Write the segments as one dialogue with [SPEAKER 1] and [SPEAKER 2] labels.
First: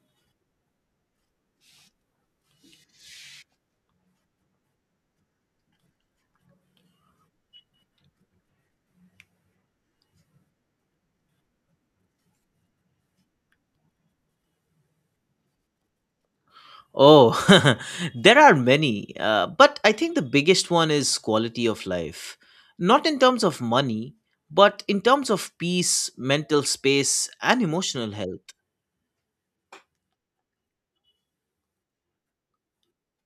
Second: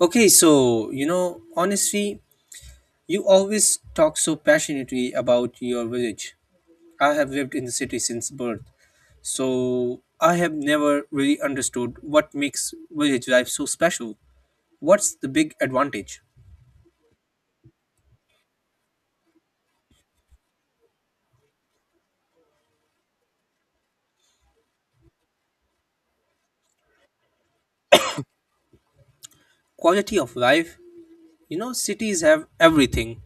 [SPEAKER 1] Okay, so you know, honestly, you always talk so passionately about your village. I have lived in the city since birth, so I have never really understood what makes village life so special. What's the big advantage?
[SPEAKER 2] Oh, there are many, but I think the biggest one is quality of life. Not in terms of money, but in terms of peace, mental space, and emotional health.
[SPEAKER 1] Quality of life. You know, cities have everything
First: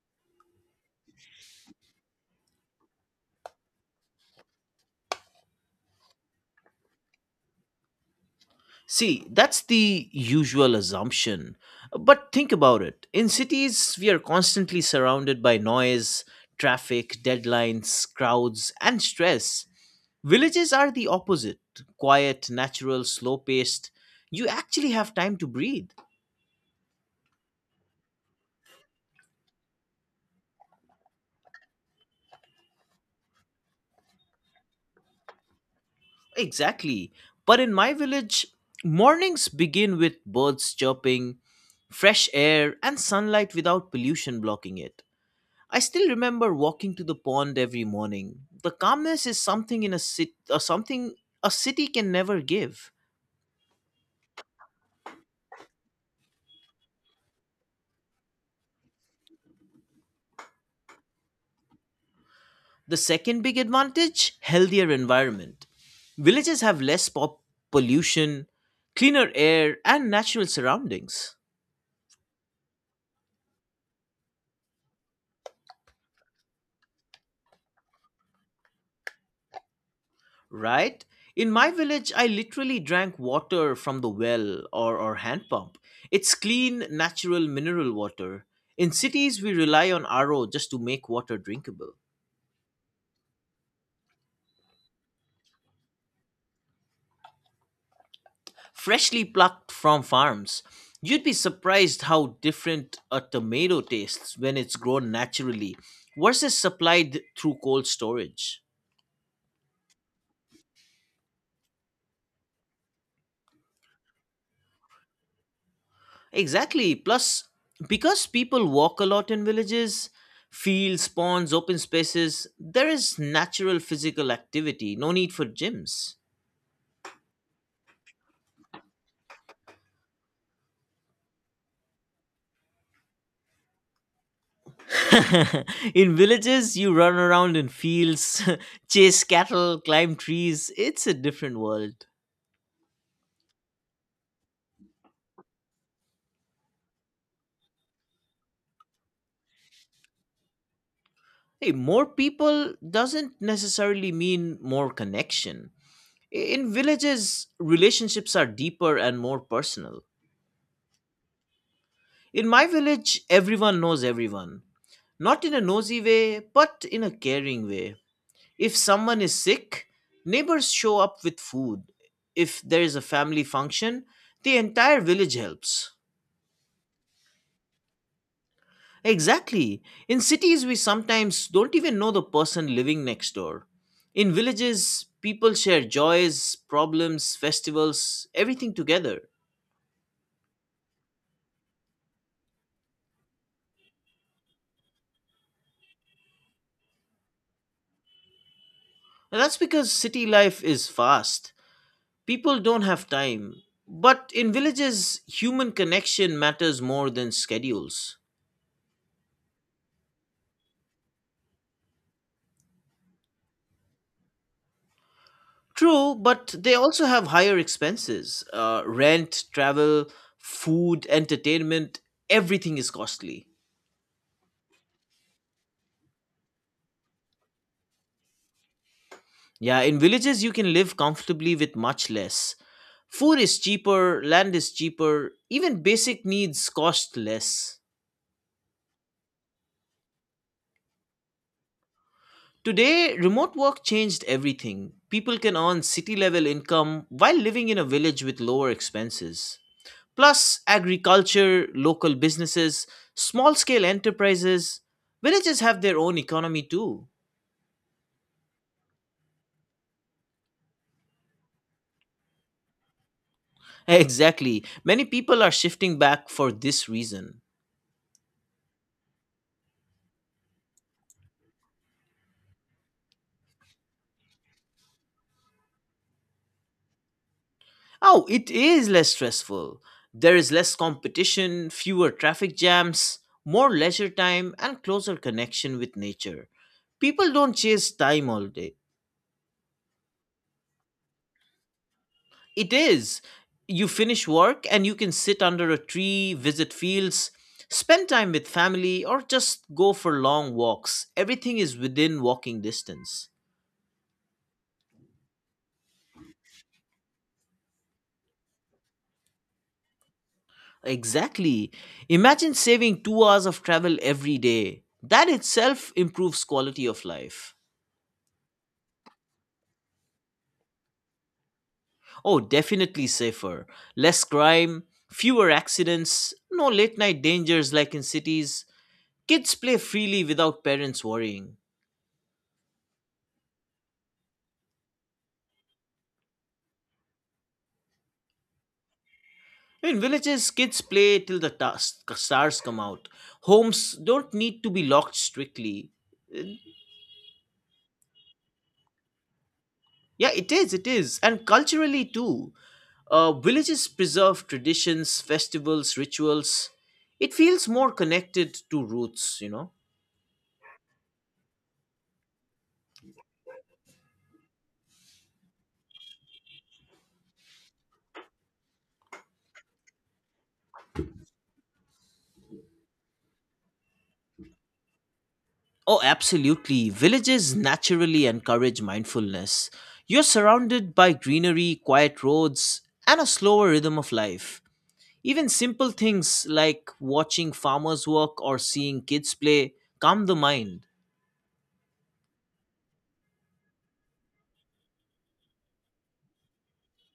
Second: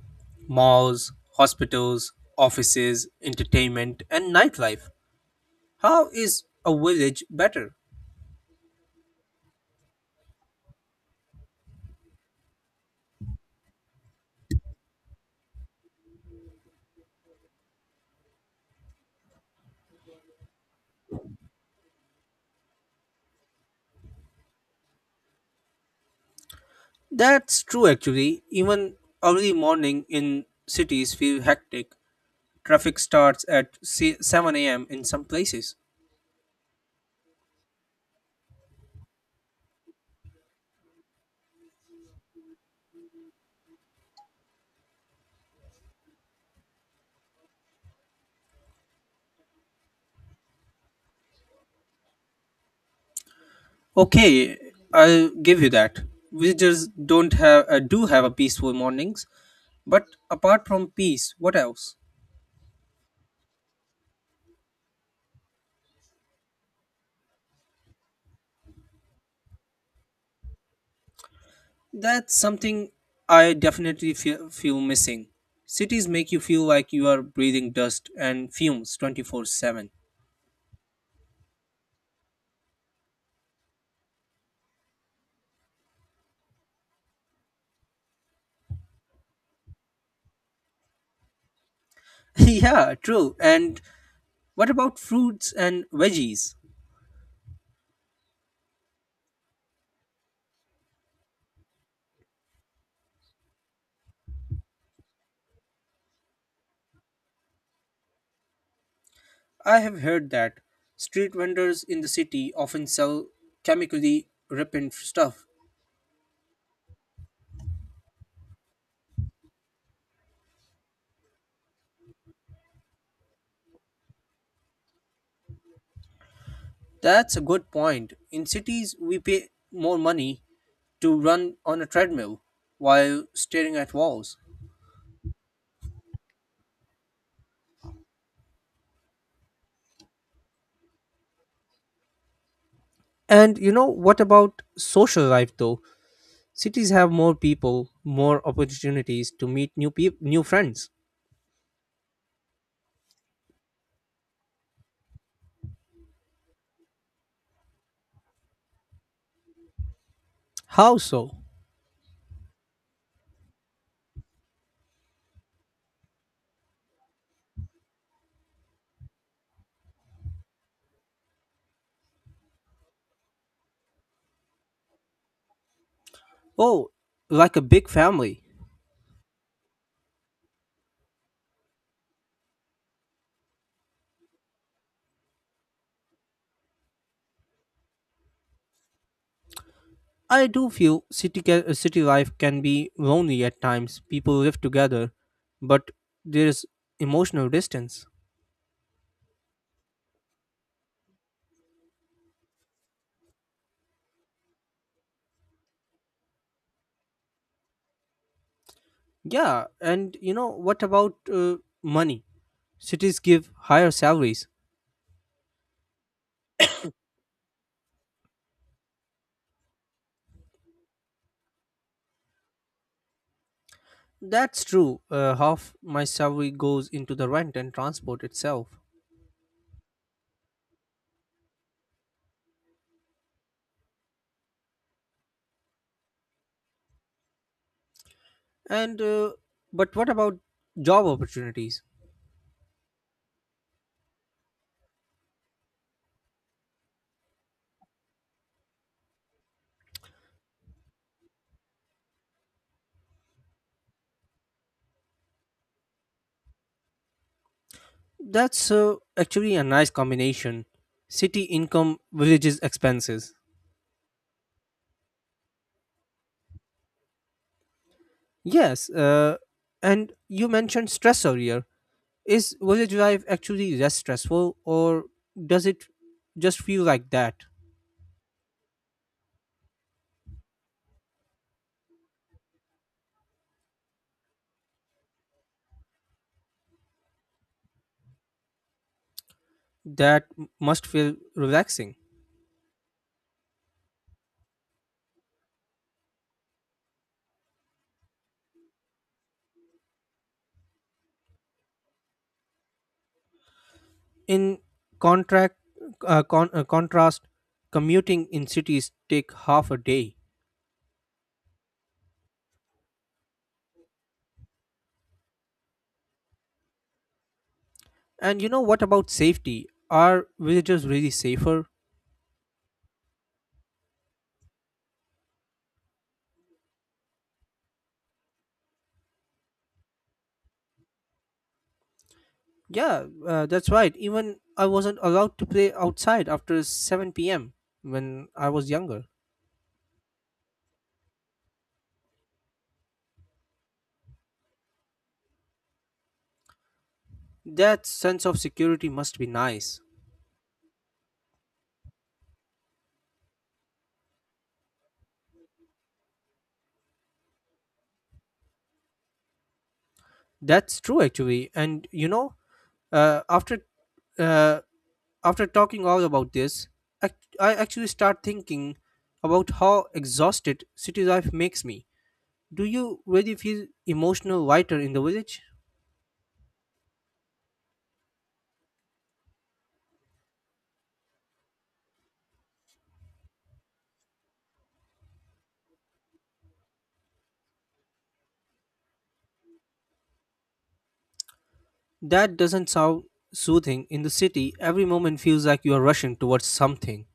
[SPEAKER 1] malls, hospitals, offices, entertainment, and nightlife. How is a village better?
[SPEAKER 2] See, that's the usual assumption. But think about it. In cities, we are constantly surrounded by noise, traffic, deadlines, crowds, and stress. Villages are the opposite quiet, natural, slow paced. You actually have time to breathe.
[SPEAKER 1] That's true actually. Even early morning in cities feel hectic. Traffic starts at 7 a.m. in some places.
[SPEAKER 2] Exactly. But in my village, mornings begin with birds chirping, fresh air, and sunlight without pollution blocking it. I still remember walking to the pond every morning. The calmness is something in a city, or something a city can never give.
[SPEAKER 1] Okay, I'll give you that. Villagers don't have do have a peaceful mornings, but apart from peace, what else?
[SPEAKER 2] The second big advantage, healthier environment. Villages have less pop pollution, cleaner air, and natural surroundings.
[SPEAKER 1] That's something I definitely feel missing. Cities make you feel like you are breathing dust and fumes 24/7.
[SPEAKER 2] Right? In my village, I literally drank water from the well or hand pump. It's clean, natural mineral water. In cities, we rely on RO just to make water drinkable.
[SPEAKER 1] Yeah, true. And what about fruits and veggies?
[SPEAKER 2] Freshly plucked from farms. You'd be surprised how different a tomato tastes when it's grown naturally versus supplied through cold storage.
[SPEAKER 1] I have heard that street vendors in the city often sell chemically repellent stuff.
[SPEAKER 2] Exactly. Plus, because people walk a lot in villages, fields, ponds, open spaces, there is natural physical activity, no need for gyms.
[SPEAKER 1] That's a good point. In cities, we pay more money to run on a treadmill while staring at walls.
[SPEAKER 2] in villages, you run around in fields, chase cattle, climb trees. It's a different world.
[SPEAKER 1] And you know, what about social life though? Cities have more people, more opportunities to meet new friends.
[SPEAKER 2] Hey, more people doesn't necessarily mean more connection. In villages, relationships are deeper and more personal.
[SPEAKER 1] How so?
[SPEAKER 2] In my village, everyone knows everyone. Not in a nosy way, but in a caring way. If someone is sick, neighbors show up with food. If there is a family function, the entire village helps.
[SPEAKER 1] Oh, like a big family.
[SPEAKER 2] Exactly. In cities, we sometimes don't even know the person living next door. In villages, people share joys, problems, festivals, everything together.
[SPEAKER 1] I do feel city life can be lonely at times. People live together, but there's emotional distance.
[SPEAKER 2] And that's because city life is fast. People don't have time. But in villages, human connection matters more than schedules.
[SPEAKER 1] Yeah, and you know what about money? Cities give higher salaries.
[SPEAKER 2] True, but they also have higher expenses rent, travel, food, entertainment, everything is costly.
[SPEAKER 1] That's true. Half my salary goes into the rent and transport itself.
[SPEAKER 2] Yeah, in villages, you can live comfortably with much less. Food is cheaper, land is cheaper, even basic needs cost less.
[SPEAKER 1] And but what about job opportunities?
[SPEAKER 2] Today, remote work changed everything. People can earn city level income while living in a village with lower expenses. Plus, agriculture, local businesses, small scale enterprises, villages have their own economy too.
[SPEAKER 1] That's actually a nice combination. City income, villages expenses.
[SPEAKER 2] Exactly. Many people are shifting back for this reason.
[SPEAKER 1] Yes, and you mentioned stress earlier. Is village life actually less stressful, or does it just feel like that?
[SPEAKER 2] Oh, it is less stressful. There is less competition, fewer traffic jams, more leisure time, and closer connection with nature. People don't chase time all day.
[SPEAKER 1] Must feel relaxing.
[SPEAKER 2] It is. You finish work and you can sit under a tree, visit fields, spend time with family, or just go for long walks. Everything is within walking distance.
[SPEAKER 1] In contract, contrast, commuting in cities take half a day.
[SPEAKER 2] Exactly. Imagine saving 2 hours of travel every day. That itself improves quality of life.
[SPEAKER 1] And you know what about safety? Are villagers really safer?
[SPEAKER 2] Oh, definitely safer. Less crime, fewer accidents, no late night dangers like in cities. Kids play freely without parents worrying.
[SPEAKER 1] Yeah, that's right. Even I wasn't allowed to play outside after 7 p.m. when I was younger.
[SPEAKER 2] In villages, kids play till the stars come out. Homes don't need to be locked strictly. Uh,
[SPEAKER 1] That sense of security must be nice.
[SPEAKER 2] Yeah, it is. And culturally, too. Villages preserve traditions, festivals, rituals. It feels more connected to roots, you know?
[SPEAKER 1] That's true, actually. And you know, uh, after uh, after talking all about this, I, I actually start thinking about how exhausted city life makes me. Do you really feel emotional lighter in the village?
[SPEAKER 2] Oh, absolutely. Villages naturally encourage mindfulness. You're surrounded by greenery, quiet roads, and a slower rhythm of life. Even simple things like watching farmers work or seeing kids play calm the mind.
[SPEAKER 1] That doesn't sound soothing. In the city, every moment feels like you are rushing towards something.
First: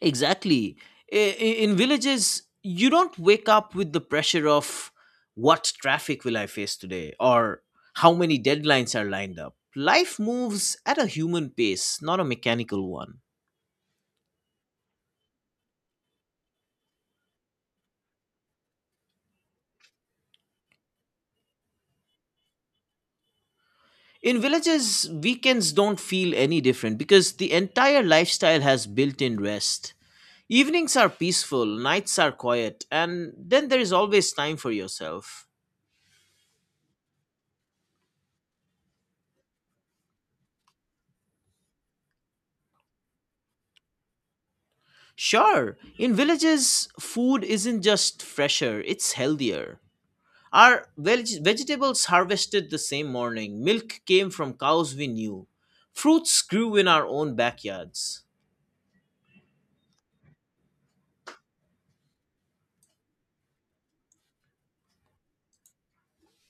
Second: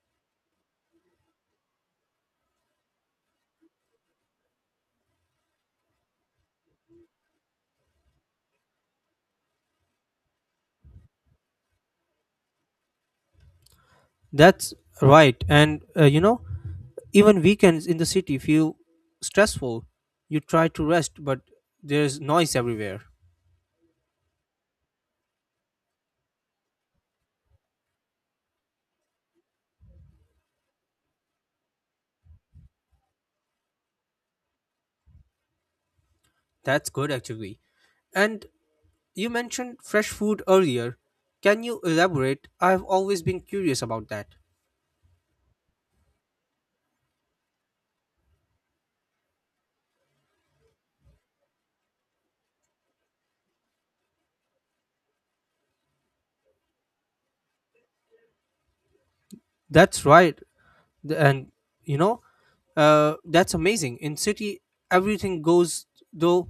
[SPEAKER 2] Exactly. In villages, you don't wake up with the pressure of what traffic will I face today or how many deadlines are lined up. Life moves at a human pace, not a mechanical one.
[SPEAKER 1] That's right. And you know, even weekends in the city feel stressful. You try to rest, but there's noise everywhere.
[SPEAKER 2] In villages, weekends don't feel any different because the entire lifestyle has built in rest. Evenings are peaceful, nights are quiet, and then there is always time for yourself.
[SPEAKER 1] That's good actually. And you mentioned fresh food earlier. Can you elaborate? I've always been curious about that.
[SPEAKER 2] Sure, in villages, food isn't just fresher, it's healthier. Our vegetables harvested the same morning, milk came from cows we knew, fruits grew in our own backyards.
[SPEAKER 1] That's right. And you know, that's amazing. In city, everything goes though.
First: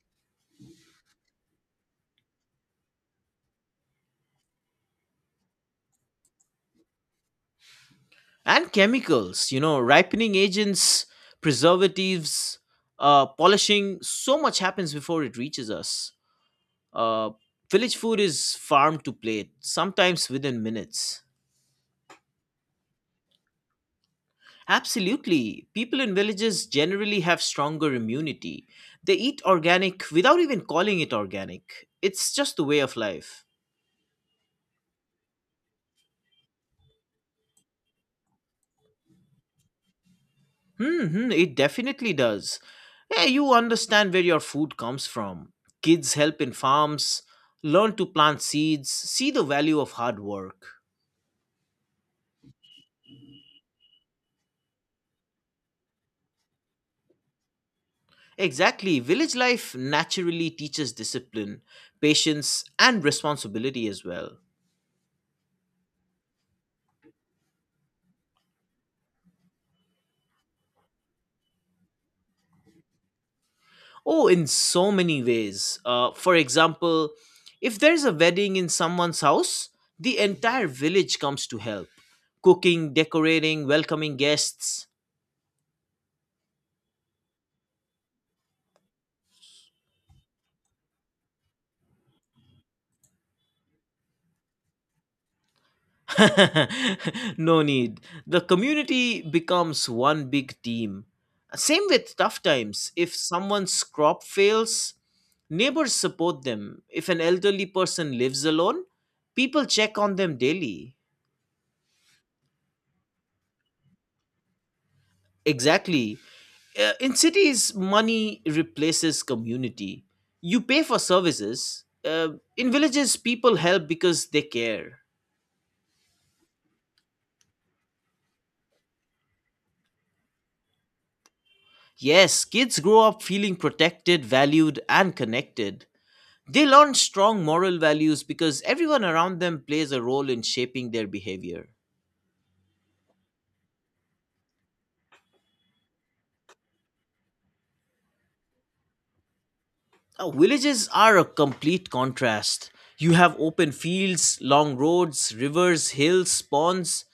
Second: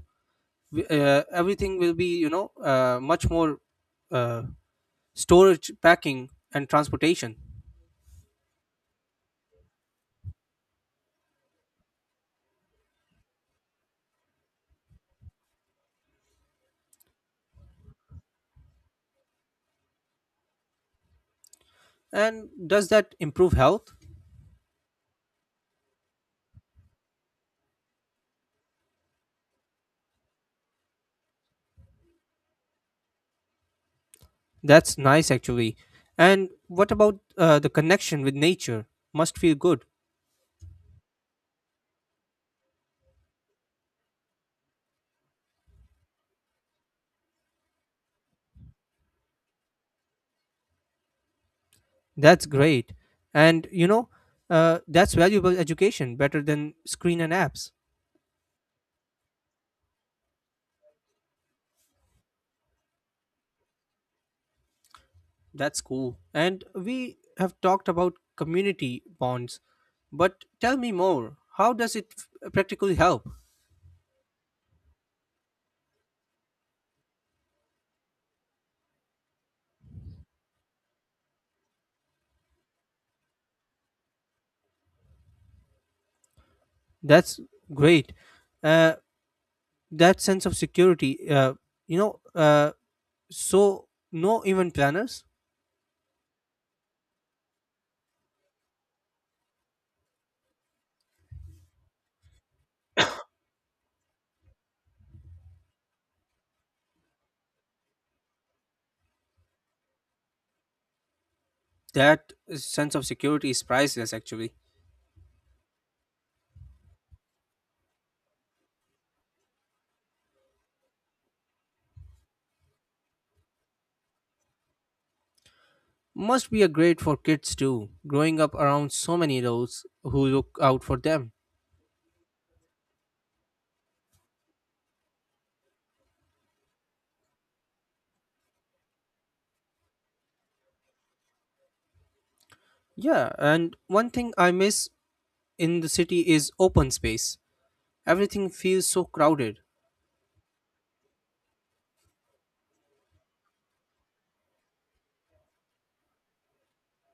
[SPEAKER 1] Everything will be much more uh, storage, packing, and transportation.
[SPEAKER 2] And chemicals, you know, ripening agents, preservatives, polishing, so much happens before it reaches us. Uh, Village food is farm to plate, sometimes within minutes.
[SPEAKER 1] And does that improve health?
[SPEAKER 2] Absolutely. People in villages generally have stronger immunity. They eat organic without even calling it organic. It's just the way of life.
[SPEAKER 1] That's nice, actually. And what about the connection with nature? Must feel good.
[SPEAKER 2] Hmm, it definitely does. Yeah, you understand where your food comes from. Kids help in farms, learn to plant seeds, see the value of hard work.
[SPEAKER 1] That's great. And you know, that's valuable education, better than screen and apps.
[SPEAKER 2] Exactly. Village life naturally teaches discipline, patience, and responsibility as well.
[SPEAKER 1] That's cool. And we have talked about community bonds, but tell me more. How does it practically help?
[SPEAKER 2] Oh, in so many ways. For example, if there's a wedding in someone's house, the entire village comes to help cooking, decorating, welcoming guests.
[SPEAKER 1] That's great. Uh, that sense of security, you know, So, no event planners?
[SPEAKER 2] no need. The community becomes one big team. Same with tough times. If someone's crop fails, neighbors support them. If an elderly person lives alone, people check on them daily.
[SPEAKER 1] That sense of security is priceless, actually.
[SPEAKER 2] Exactly. In cities, money replaces community. You pay for services. In villages, people help because they care.
[SPEAKER 1] Must be a great for kids too, growing up around so many adults who look out for them.
[SPEAKER 2] Yes, kids grow up feeling protected, valued, and connected. They learn strong moral values because everyone around them plays a role in shaping their behavior.
[SPEAKER 1] Yeah, and one thing I miss in the city is open space. Everything feels so crowded.
[SPEAKER 2] Now, villages are a complete contrast. You have open fields, long roads, rivers, hills, ponds.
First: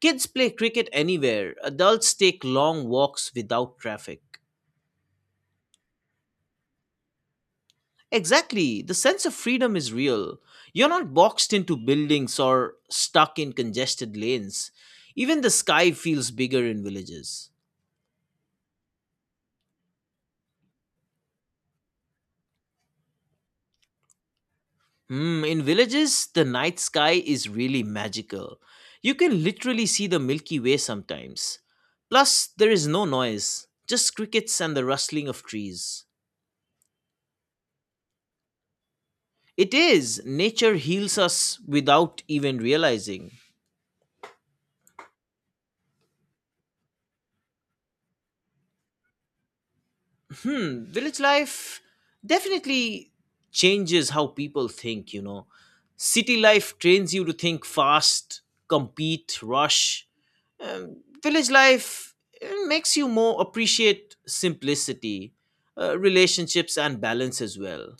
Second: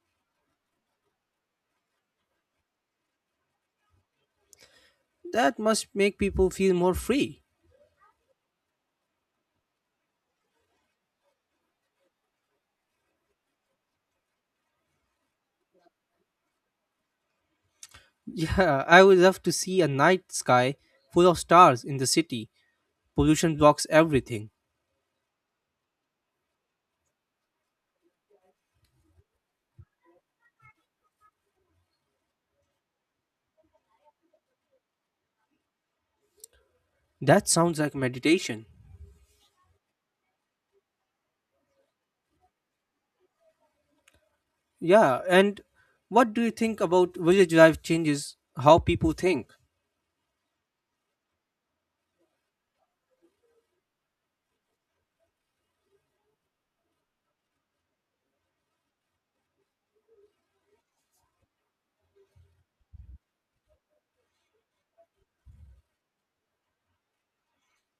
[SPEAKER 2] Kids play cricket anywhere. Adults take long walks without traffic.
[SPEAKER 1] That must make people feel more free.
[SPEAKER 2] Exactly. The sense of freedom is real. You're not boxed into buildings or stuck in congested lanes. Even the sky feels bigger in villages.
[SPEAKER 1] Yeah, I would love to see a night sky full of stars in the city. Pollution blocks everything.
[SPEAKER 2] Mm, in villages, the night sky is really magical. You can literally see the Milky Way sometimes. Plus, there is no noise, just crickets and the rustling of trees.
[SPEAKER 1] That sounds like meditation.
[SPEAKER 2] It is, nature heals us without even realizing.
[SPEAKER 1] Yeah, and what do you think about village life changes how people think?
[SPEAKER 2] Hmm, village life definitely changes how people think, you know. City life trains you to think fast, compete, rush, Um, village life makes you more appreciate simplicity, relationships, and balance as well.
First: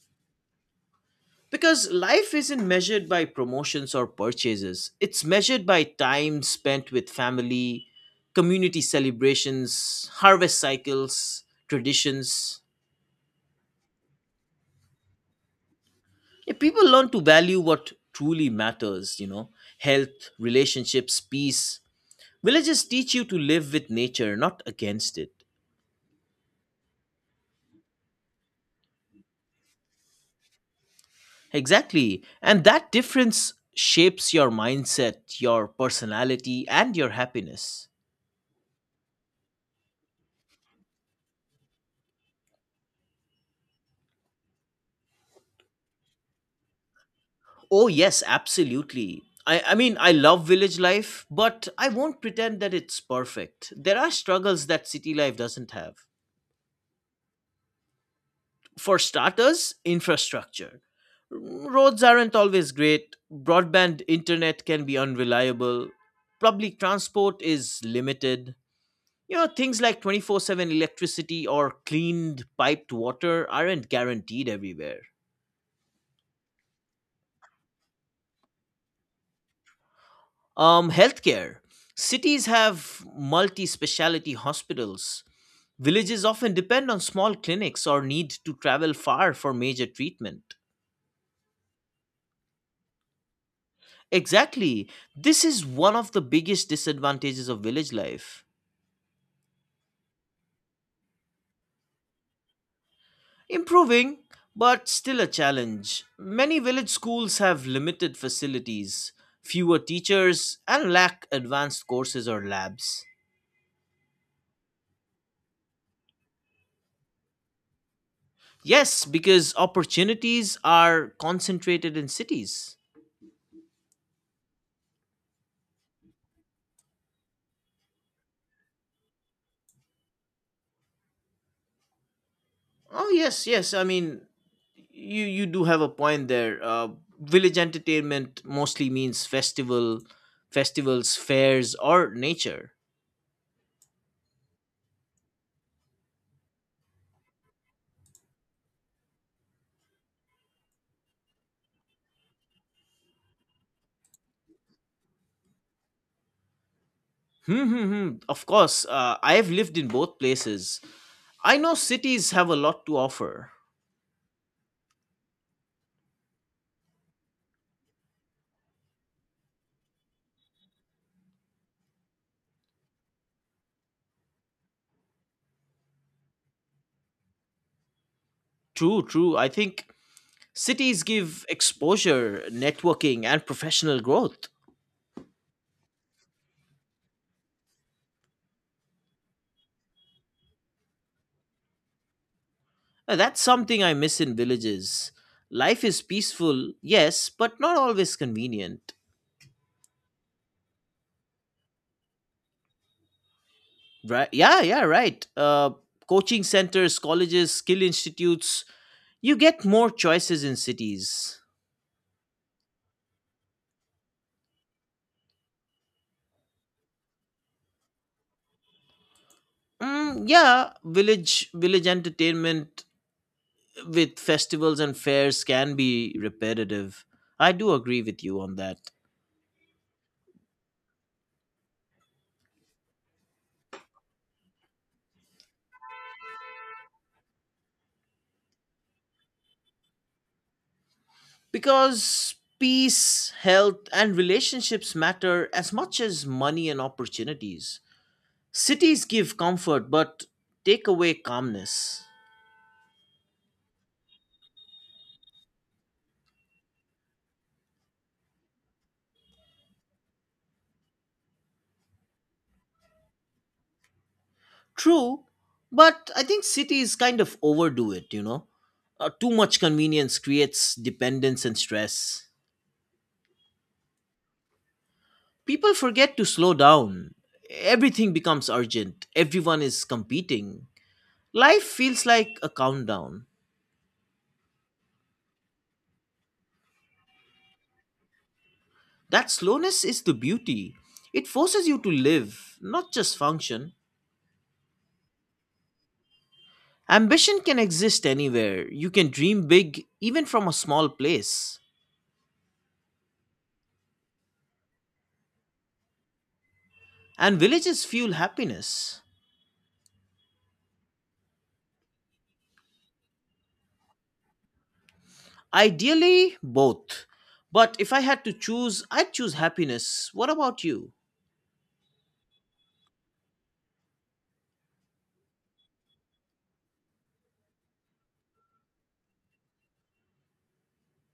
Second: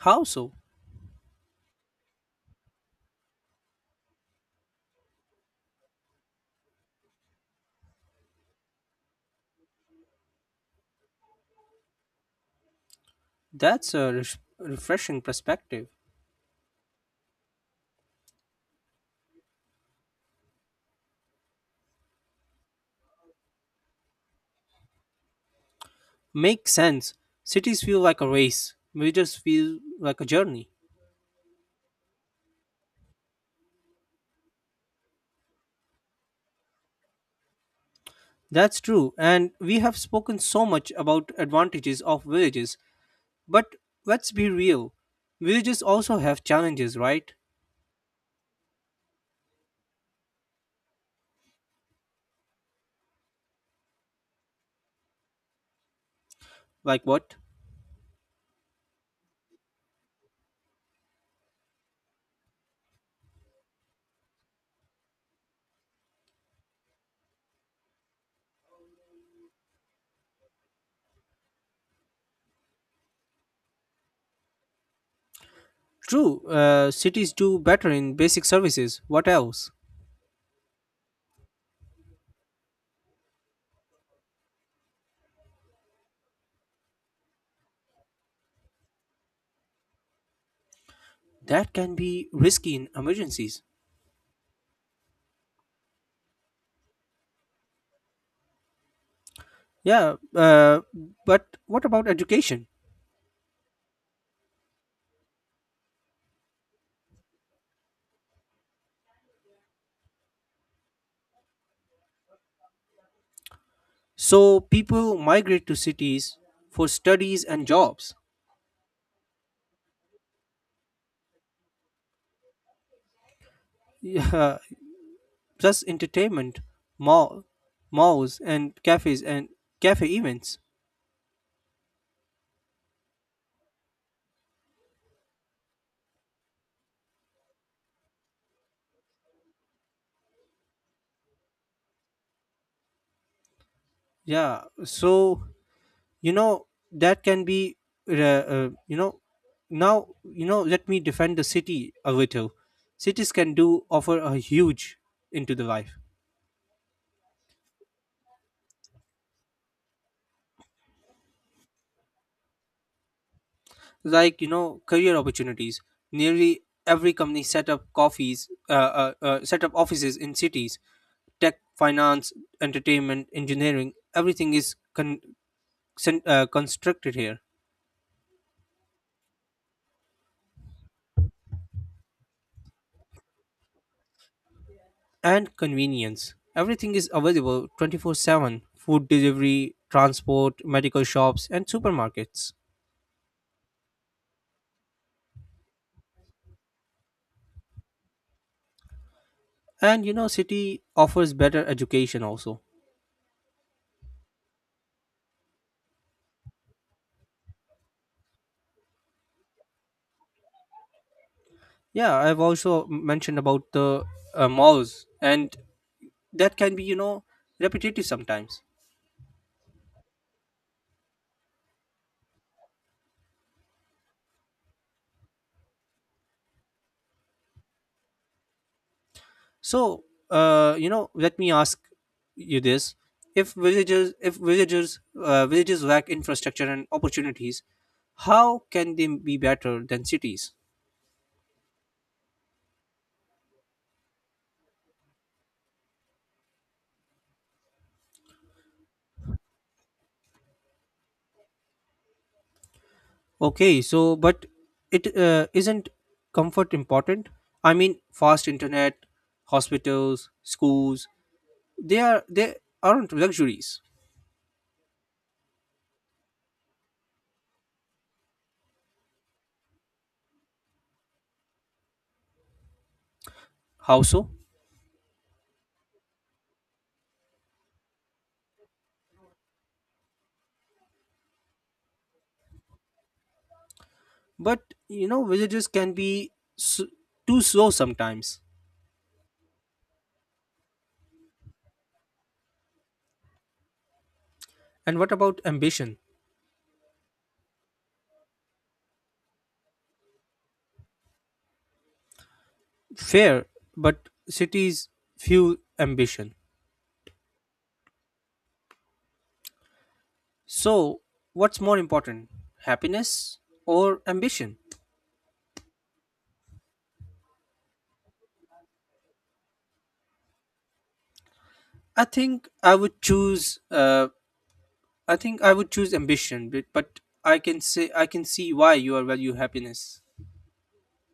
[SPEAKER 1] How so?
[SPEAKER 2] Because life isn't measured by promotions or purchases, it's measured by time spent with family, community celebrations, harvest cycles, traditions.
[SPEAKER 1] That's a refreshing perspective.
[SPEAKER 2] Yeah, people learn to value what truly matters, you know, health, relationships, peace. Villages teach you to live with nature, not against it.
[SPEAKER 1] Makes sense. Cities feel like a race, villages feel like a journey.
[SPEAKER 2] Exactly. And that difference shapes your mindset, your personality, and your happiness.
[SPEAKER 1] That's true, and we have spoken so much about advantages of villages, but let's be real. Villages also have challenges, right?
[SPEAKER 2] Oh, yes, absolutely. I mean, I love village life, but I won't pretend that it's perfect. There are struggles that city life doesn't have.
[SPEAKER 1] Like what?
[SPEAKER 2] For starters, infrastructure. Roads aren't always great, broadband internet can be unreliable, public transport is limited. You know, things like 24/7 electricity or cleaned piped water aren't guaranteed everywhere.
[SPEAKER 1] True, cities do better in basic services. What else?
[SPEAKER 2] Healthcare. Cities have multi speciality hospitals. Villages often depend on small clinics or need to travel far for major treatment.
[SPEAKER 1] That can be risky in emergencies.
[SPEAKER 2] Exactly. This is one of the biggest disadvantages of village life.
[SPEAKER 1] Yeah, but what about education?
[SPEAKER 2] Improving, but still a challenge. Many village schools have limited facilities, fewer teachers, and lack advanced courses or labs.
[SPEAKER 1] So people migrate to cities for studies and jobs,
[SPEAKER 2] Yes, because opportunities are concentrated in cities.
[SPEAKER 1] yeah, plus entertainment, mall, malls and cafes and cafe events.
[SPEAKER 2] Oh, yes, yes. I mean, you do have a point there. Village entertainment mostly means festivals, fairs, or nature.
[SPEAKER 1] Yeah, so you know that can be, you know, now you know. Let me defend the city a little. Cities can do offer a huge into the life.
[SPEAKER 2] Hmm, hmm, hmm. Of course, I have lived in both places. I know cities have a lot to offer.
[SPEAKER 1] Like you know career opportunities, nearly every company set up offices in cities, tech, finance, entertainment, engineering, everything is constructed here.
[SPEAKER 2] True, true. I think cities give exposure, networking, and professional growth.
[SPEAKER 1] And convenience, everything is available 24/7, food delivery, transport, medical shops, and supermarkets.
[SPEAKER 2] That's something I miss in villages. Life is peaceful, yes, but not always convenient.
[SPEAKER 1] And you know city offers better education also.
[SPEAKER 2] Right? Yeah, yeah, right. Coaching centers, colleges, skill institutes. You get more choices in cities.
[SPEAKER 1] Yeah, I've also mentioned about the malls and that can be you know repetitive sometimes.
[SPEAKER 2] Mm, yeah, village entertainment with festivals and fairs can be repetitive. I do agree with you on that.
[SPEAKER 1] So you know let me ask you this. If villagers if villagers uh, villages lack infrastructure and opportunities, how can they be better than cities?
[SPEAKER 2] Because peace, health, and relationships matter as much as money and opportunities. Cities give comfort but take away calmness.
[SPEAKER 1] Okay, so but it isn't comfort important? I mean fast internet, hospitals, schools, they are they aren't luxuries.
[SPEAKER 2] True, but I think cities kind of overdo it, you know? Too much convenience creates dependence and stress.
[SPEAKER 1] How so?
[SPEAKER 2] People forget to slow down. Everything becomes urgent, everyone is competing. Life feels like a countdown.
[SPEAKER 1] But you know villages can be s- too slow sometimes.
[SPEAKER 2] That slowness is the beauty. It forces you to live, not just function.
[SPEAKER 1] And what about ambition?
[SPEAKER 2] Ambition can exist anywhere. You can dream big, even from a small place.
[SPEAKER 1] Fair, but cities few ambition.
[SPEAKER 2] And villages fuel happiness.
[SPEAKER 1] So, what's more important, happiness or ambition?
[SPEAKER 2] Ideally, both. But if I had to choose, I'd choose happiness. What about you?
[SPEAKER 1] I think I would choose. Uh, I think I would choose ambition, but I can say I can see why you are value happiness.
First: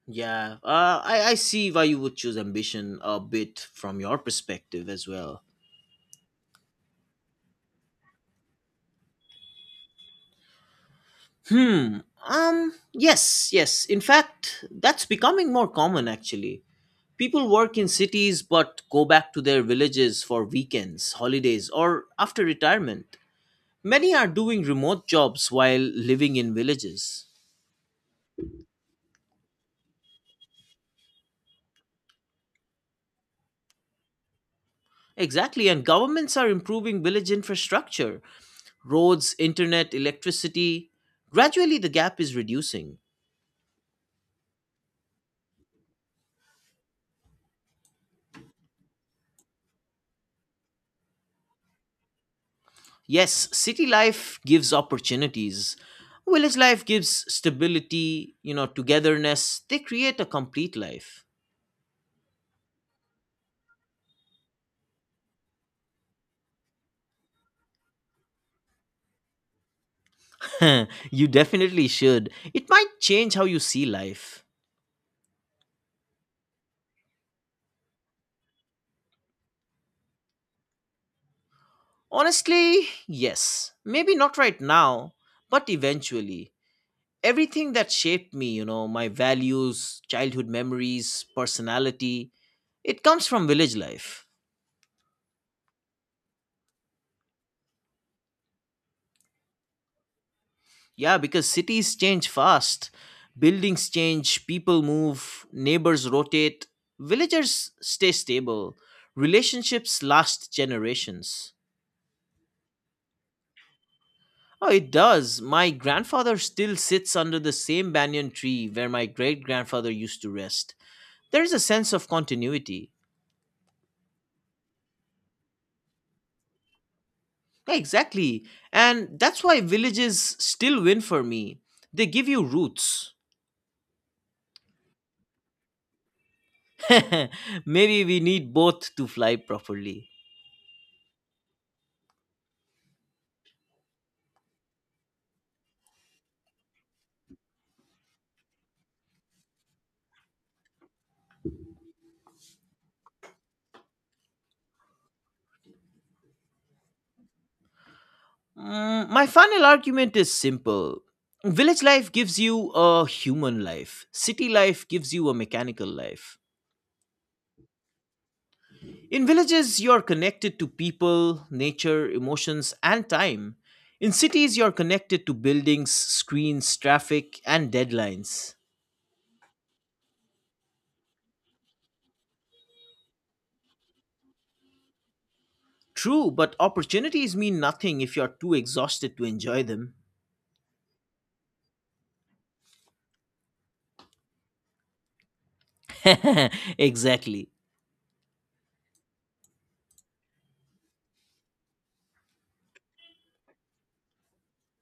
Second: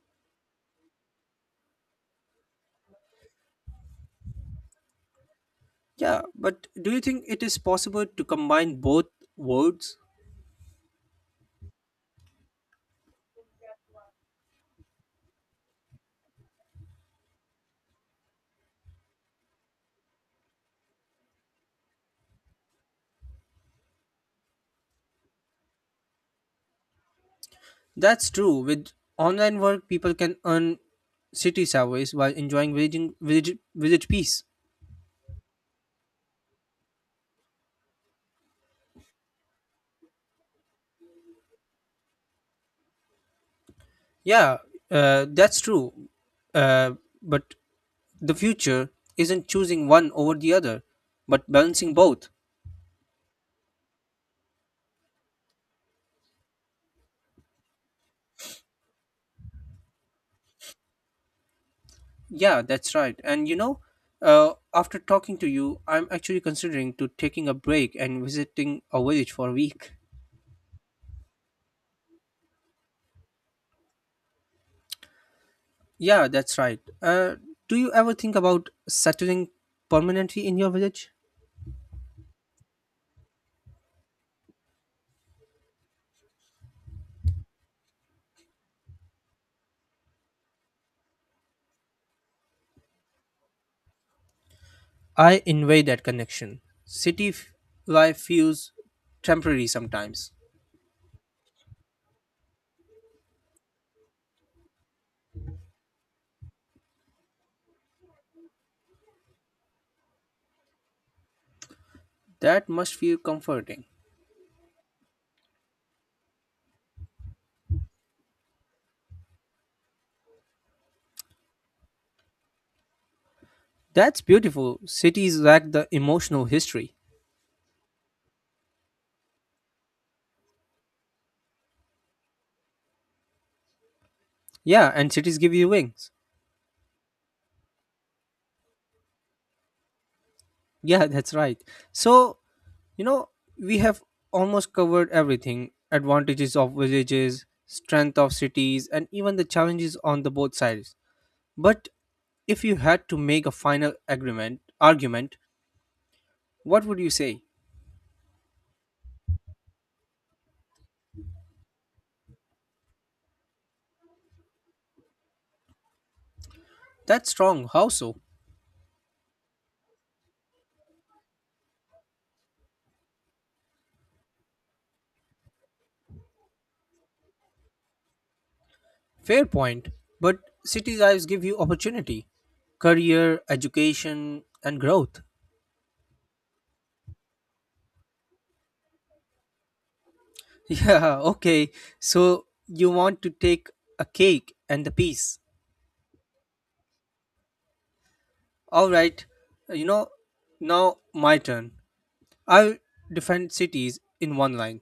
[SPEAKER 2] Yeah, I see why you would choose ambition a bit from your perspective as well.
[SPEAKER 1] Yeah, but do you think it is possible to combine both words?
[SPEAKER 2] Hmm. Yes. Yes. In fact, that's becoming more common actually. People work in cities but go back to their villages for weekends, holidays, or after retirement. Many are doing remote jobs while living in villages.
[SPEAKER 1] That's true. With online work, people can earn city salaries while enjoying village peace.
[SPEAKER 2] Exactly, and governments are improving village infrastructure roads, internet, electricity. Gradually, the gap is reducing.
[SPEAKER 1] Yeah, that's true. Uh, but the future isn't choosing one over the other, but balancing both.
[SPEAKER 2] Yes, city life gives opportunities. Village life gives stability, you know, togetherness. They create a complete life.
[SPEAKER 1] Yeah, that's right. And you know, after talking to you, I'm actually considering to taking a break and visiting a village for a week.
[SPEAKER 2] you definitely should. It might change how you see life.
[SPEAKER 1] Yeah, that's right. Do you ever think about settling permanently in your village?
[SPEAKER 2] Honestly, yes. Maybe not right now, but eventually. Everything that shaped me, you know, my values, childhood memories, personality, it comes from village life.
[SPEAKER 1] I envy that connection. City life feels temporary sometimes.
[SPEAKER 2] Yeah, because cities change fast, buildings change, people move, neighbors rotate, villagers stay stable, relationships last generations.
[SPEAKER 1] That must feel comforting.
[SPEAKER 2] Oh, it does. My grandfather still sits under the same banyan tree where my great grandfather used to rest. There is a sense of continuity.
[SPEAKER 1] That's beautiful. Cities lack the emotional history.
[SPEAKER 2] Yeah, exactly. And that's why villages still win for me. They give you roots.
[SPEAKER 1] Yeah, and cities give you wings.
[SPEAKER 2] Maybe we need both to fly properly.
[SPEAKER 1] Yeah, that's right. So, you know, we have almost covered everything advantages of villages, strength of cities, and even the challenges on the both sides. But if you had to make a final agreement argument, what would you say?
[SPEAKER 2] My final argument is simple. Village life gives you a human life, city life gives you a mechanical life.
[SPEAKER 1] That's strong. How so?
[SPEAKER 2] In villages, you're connected to people, nature, emotions, and time. In cities, you're connected to buildings, screens, traffic, and deadlines.
[SPEAKER 1] Fair point. But city lives give you opportunity, career, education, and growth.
[SPEAKER 2] True, but opportunities mean nothing if you're too exhausted to enjoy them.
[SPEAKER 1] Yeah, okay. So you want to take a cake and the piece.
[SPEAKER 2] Exactly.
[SPEAKER 1] All right. You know, now my turn. I'll defend cities in one line.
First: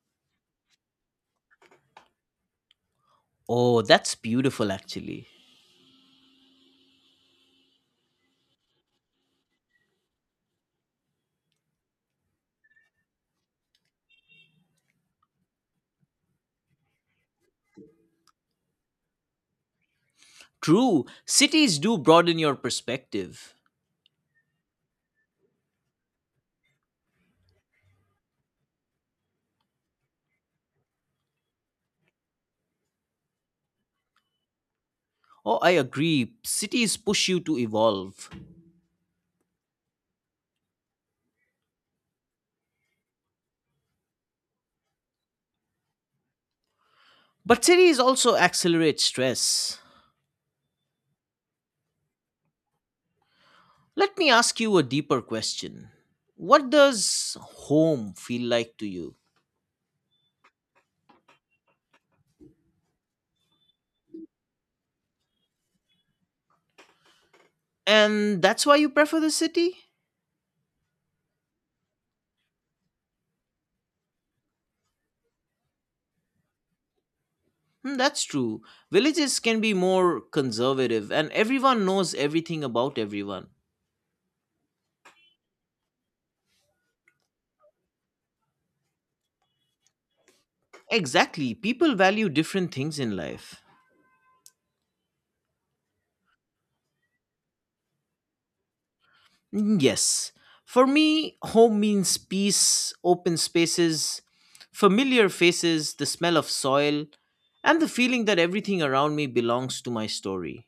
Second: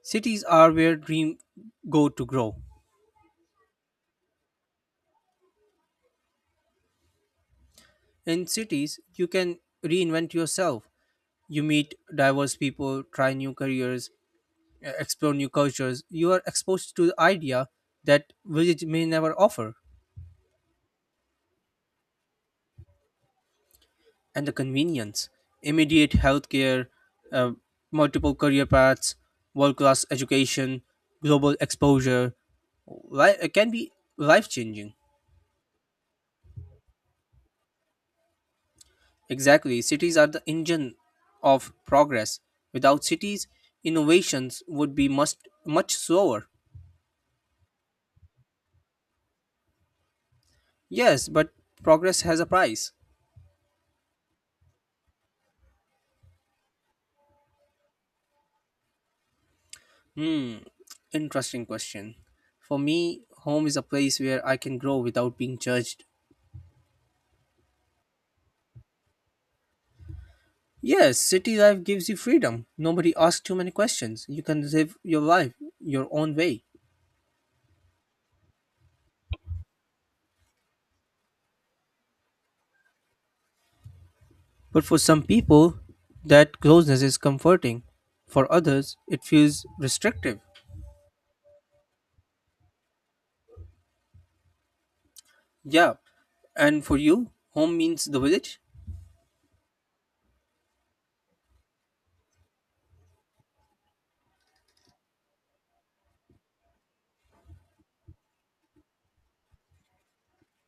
[SPEAKER 1] Cities are where dreams go to grow.
[SPEAKER 2] Oh, that's beautiful, actually.
[SPEAKER 1] In cities, you can reinvent yourself. You meet diverse people, try new careers, explore new cultures. You are exposed to the idea that village may never offer.
[SPEAKER 2] True, cities do broaden your perspective.
[SPEAKER 1] And the convenience, immediate healthcare, uh, multiple career paths, world class education, global exposure can be life changing.
[SPEAKER 2] Oh, I agree. Cities push you to evolve.
[SPEAKER 1] Exactly, cities are the engine of progress. Without cities, innovations would be much, much slower.
[SPEAKER 2] But cities also accelerate stress.
[SPEAKER 1] Yes, but progress has a price.
[SPEAKER 2] Let me ask you a deeper question. What does home feel like to you?
[SPEAKER 1] Hmm, interesting question. For me, home is a place where I can grow without being judged.
[SPEAKER 2] And that's why you prefer the city?
[SPEAKER 1] Yes, city life gives you freedom. Nobody asks too many questions. You can live your life your own way.
[SPEAKER 2] Hmm, that's true. Villages can be more conservative, and everyone knows everything about everyone.
[SPEAKER 1] But for some people, that closeness is comforting. For others, it feels restrictive.
[SPEAKER 2] Exactly. People value different things in life.
[SPEAKER 1] Yeah, and for you, home means the village?
[SPEAKER 2] Mm, yes. For me, home means peace, open spaces, familiar faces, the smell of soil, and the feeling that everything around me belongs to my story.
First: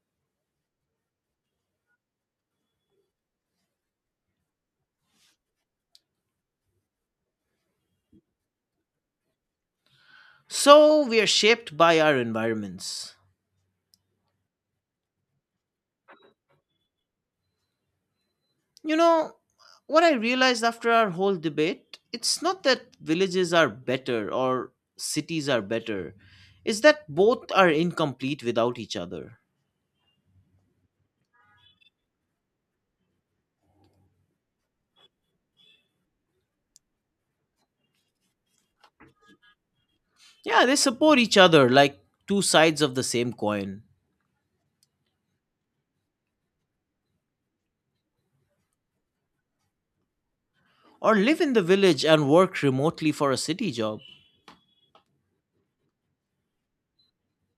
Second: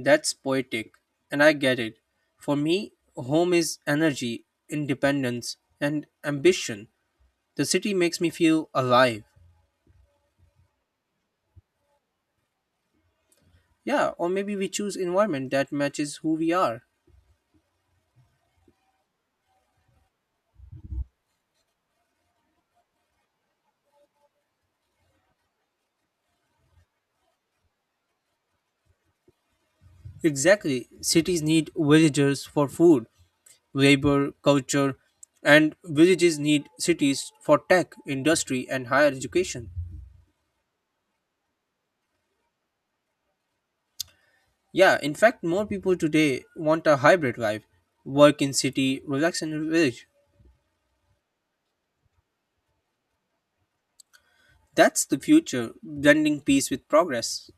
[SPEAKER 1] That's poetic, and I get it. For me, home is energy, independence, and ambition. The city makes me feel alive.
[SPEAKER 2] So we are shaped by our environments.
[SPEAKER 1] Yeah, or maybe we choose environment that matches who we are.
[SPEAKER 2] You know, what I realized after our whole debate, it's not that villages are better or cities are better. It's that both are incomplete without each other.
[SPEAKER 1] Exactly. Cities need villagers for food, labor, culture, and villages need cities for tech, industry, and higher education.
[SPEAKER 2] Yeah, they support each other like two sides of the same coin.
[SPEAKER 1] Yeah, in fact, more people today want a hybrid life, work in city, relax in village.
[SPEAKER 2] Or live in the village and work remotely for a city job.
[SPEAKER 1] That's the future, blending peace with progress.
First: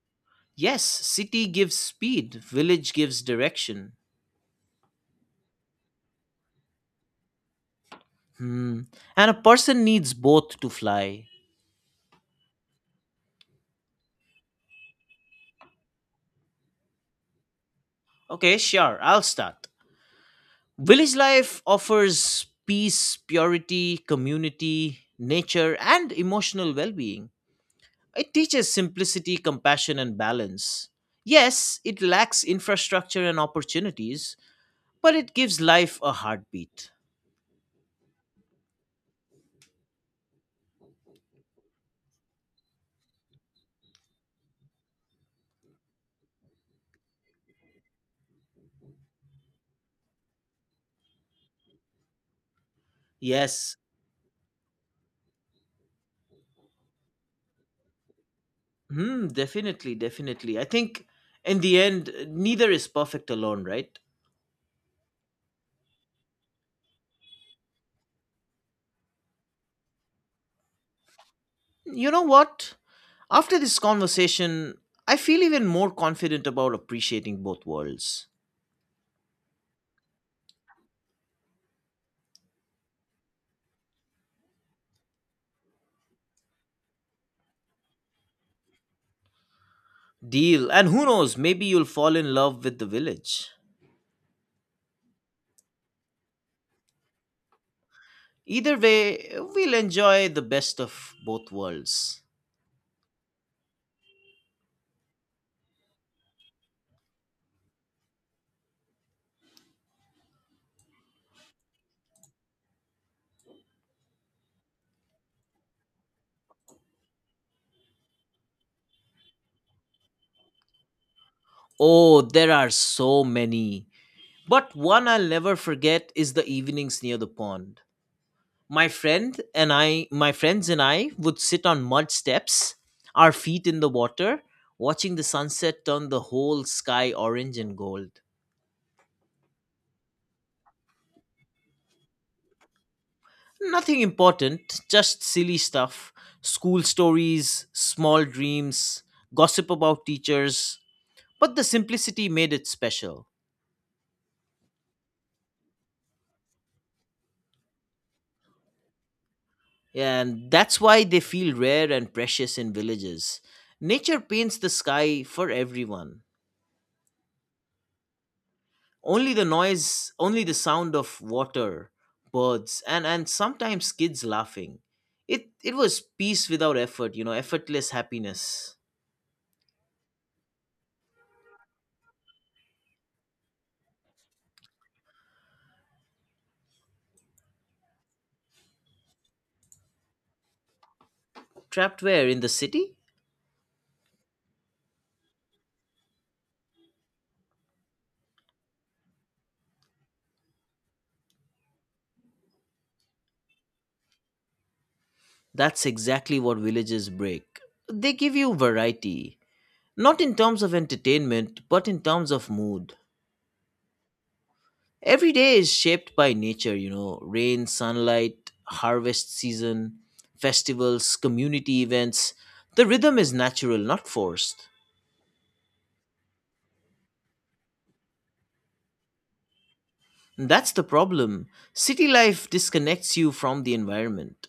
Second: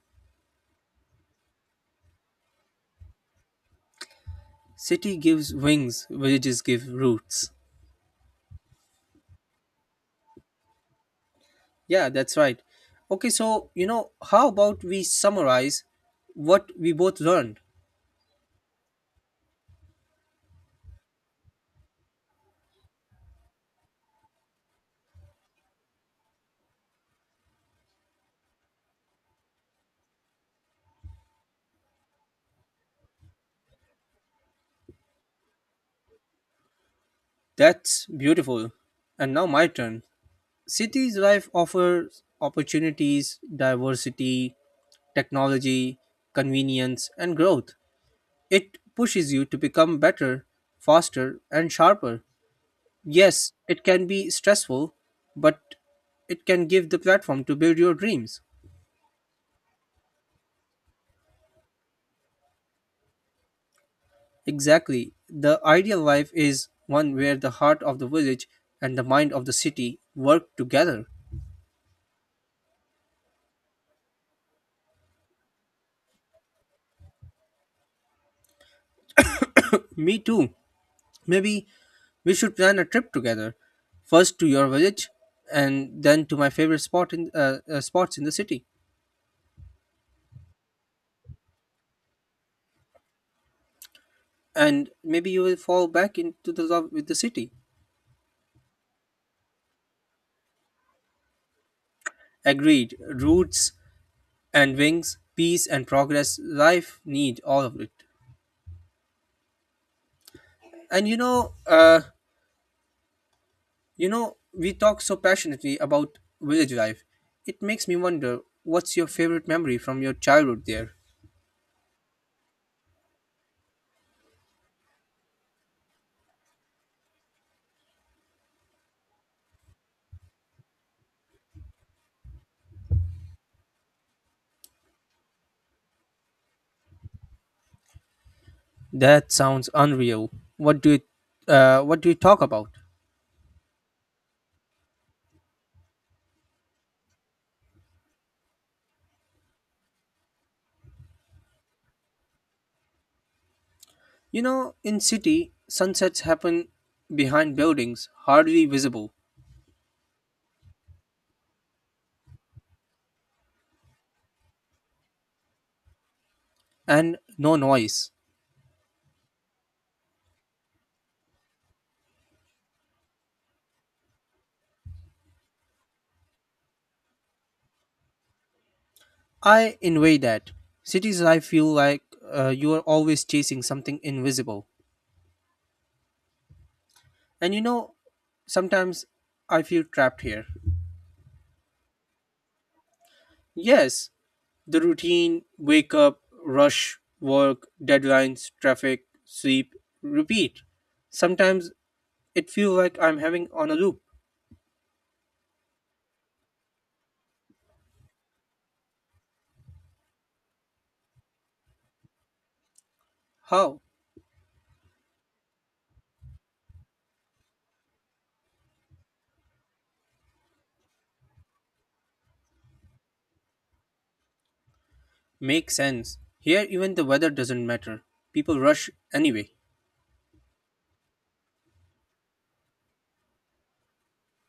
[SPEAKER 2] Yes, city gives speed, village gives direction.
[SPEAKER 1] City gives wings, villages give roots.
[SPEAKER 2] Hmm. And a person needs both to fly.
[SPEAKER 1] Yeah, that's right. Okay, so, you know, how about we summarize what we both learned?
[SPEAKER 2] Okay, sure, I'll start. Village life offers peace, purity, community, nature, and emotional well being. It teaches simplicity, compassion, and balance. Yes, it lacks infrastructure and opportunities, but it gives life a heartbeat.
[SPEAKER 1] That's beautiful. And now my turn. Cities life offers opportunities, diversity, technology, convenience, and growth. It pushes you to become better, faster, and sharper. Yes,
[SPEAKER 2] Yes.
[SPEAKER 1] it can be stressful, but it can give the platform to build your dreams.
[SPEAKER 2] Hmm, definitely, definitely. I think in the end, neither is perfect alone, right?
[SPEAKER 1] Exactly. The ideal life is one where the heart of the village and the mind of the city work together.
[SPEAKER 2] You know what? After this conversation, I feel even more confident about appreciating both worlds.
[SPEAKER 1] Me too. Maybe we should plan a trip together. First to your village, and then to my favorite spot in spots in the city.
[SPEAKER 2] Deal, and who knows, maybe you'll fall in love with the village.
[SPEAKER 1] And maybe you will fall back into the love with the city.
[SPEAKER 2] Either way, we'll enjoy the best of both worlds.
[SPEAKER 1] Agreed. Roots and wings, peace and progress. Life need all of it. And you know, we talk so passionately about village life. It makes me wonder, what's your favorite memory from your childhood there?
[SPEAKER 2] Oh, there are so many. But one I'll never forget is the evenings near the pond. My friends and I would sit on mud steps, our feet in the water, watching the sunset turn the whole sky orange and gold.
[SPEAKER 1] That sounds unreal. What do you, what do you talk about?
[SPEAKER 2] Nothing important, just silly stuff, school stories, small dreams, gossip about teachers, but the simplicity made it special.
[SPEAKER 1] You know, in city, sunsets happen behind buildings, hardly visible,
[SPEAKER 2] And that's why they feel rare and precious in villages. Nature paints the sky for everyone.
[SPEAKER 1] and no noise.
[SPEAKER 2] Only the noise, only the sound of water, birds, and sometimes kids laughing. It was peace without effort, effortless happiness.
[SPEAKER 1] I envy that. Cities, I feel like you are always chasing something invisible. And you know, sometimes I feel trapped here.
[SPEAKER 2] Trapped where? In the city?
[SPEAKER 1] Yes, the routine, wake up, rush, work, deadlines, traffic, sleep, repeat. Sometimes it feels like I'm having on a loop.
[SPEAKER 2] That's exactly what villages break. They give you variety, not in terms of entertainment, but in terms of mood.
[SPEAKER 1] How?
[SPEAKER 2] Every day is shaped by nature, you know, rain, sunlight, harvest season, festivals, community events. The rhythm is natural, not forced.
[SPEAKER 1] Makes sense. Here, even the weather doesn't matter. People rush anyway.
[SPEAKER 2] That's the problem. City life disconnects you from the environment.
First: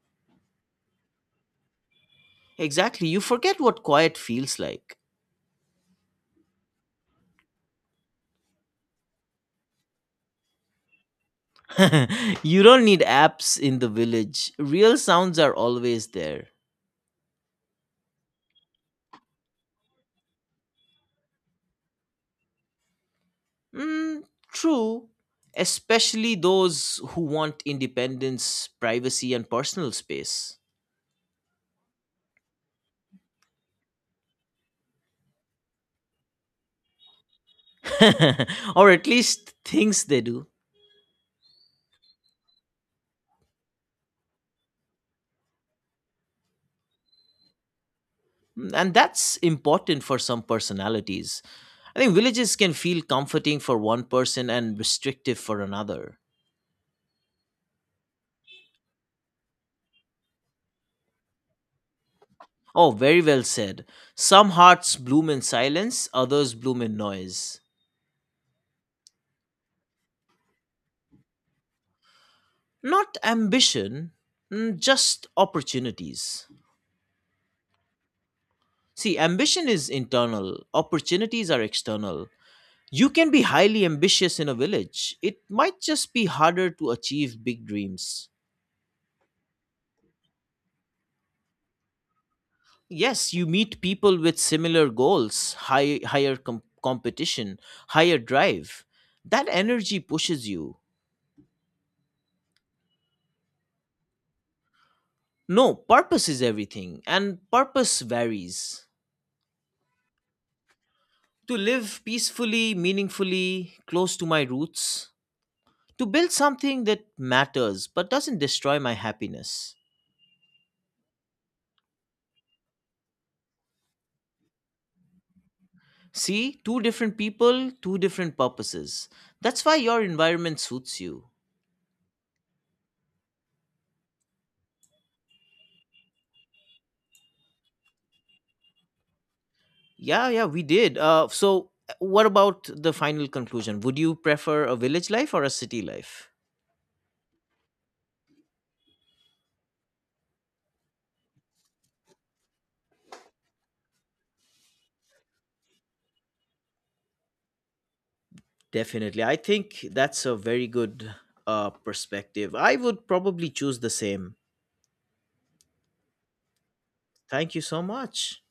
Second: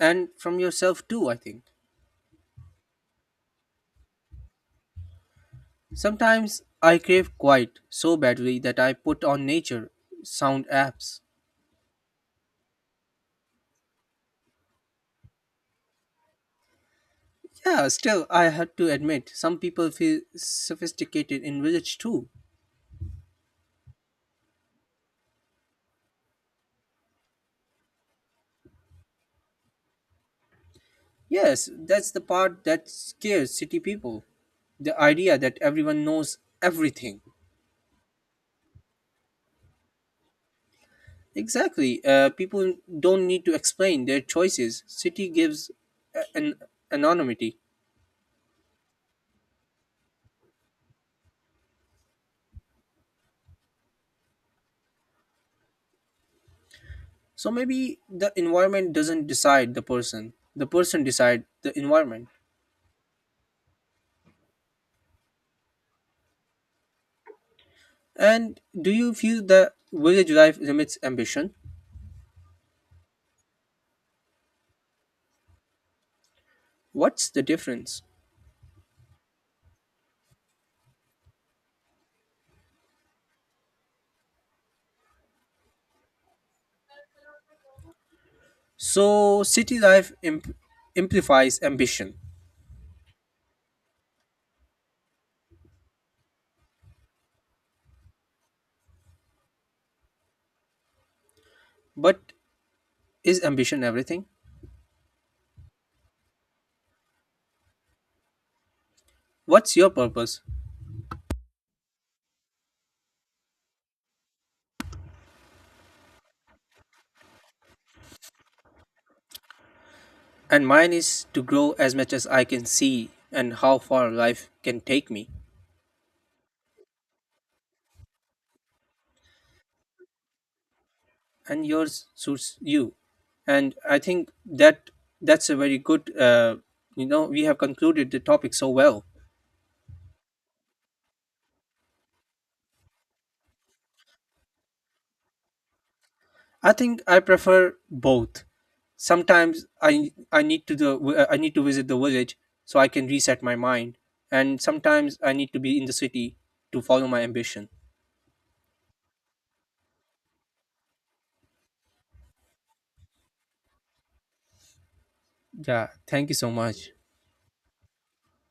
[SPEAKER 1] And from yourself too, I think.
[SPEAKER 2] Exactly, you forget what quiet feels like.
[SPEAKER 1] Sometimes I crave quiet so badly that I put on nature sound apps.
[SPEAKER 2] You don't need apps in the village. Real sounds are always there.
[SPEAKER 1] Yeah, still, I have to admit, some people feel sophisticated in village too.
[SPEAKER 2] Mm, true. Especially those who want independence, privacy, and personal space.
[SPEAKER 1] Yes, that's the part that scares city people. The idea that everyone knows everything.
[SPEAKER 2] Or at least thinks they do.
[SPEAKER 1] Exactly. People don't need to explain their choices. City gives an anonymity.
[SPEAKER 2] And that's important for some personalities. I think villages can feel comforting for one person and restrictive for another.
[SPEAKER 1] So maybe the environment doesn't decide the person. The person decide the environment.
[SPEAKER 2] Oh, very well said. Some hearts bloom in silence, others bloom in noise.
[SPEAKER 1] And do you feel that village life limits ambition?
[SPEAKER 2] Not ambition, just opportunities.
[SPEAKER 1] What's the difference?
[SPEAKER 2] See, ambition is internal, opportunities are external. You can be highly ambitious in a village. It might just be harder to achieve big dreams.
[SPEAKER 1] So city life amplifies ambition.
[SPEAKER 2] Yes, you meet people with similar goals, higher competition, higher drive. That energy pushes you.
[SPEAKER 1] But is ambition everything?
[SPEAKER 2] No, purpose is everything, and purpose varies.
[SPEAKER 1] What's your purpose?
[SPEAKER 2] To live peacefully, meaningfully, close to my roots, to build something that matters but doesn't destroy my happiness.
[SPEAKER 1] And mine is to grow as much as I can see and how far life can take me.
[SPEAKER 2] See, two different people, two different purposes. That's why your environment suits you.
[SPEAKER 1] And yours suits you. And I think that's a very good you know, we have concluded the topic so well.
[SPEAKER 2] Yeah, yeah, we did. So, what about the final conclusion? Would you prefer a village life or a city life?
[SPEAKER 1] I think I prefer both. Sometimes I need to the I need to visit the village so I can reset my mind, and sometimes I need to be in the city to follow my ambition.
[SPEAKER 2] Definitely. I think that's a very good perspective. I would probably choose the same.
[SPEAKER 1] Yeah, thank you so much.
[SPEAKER 2] Thank you so much.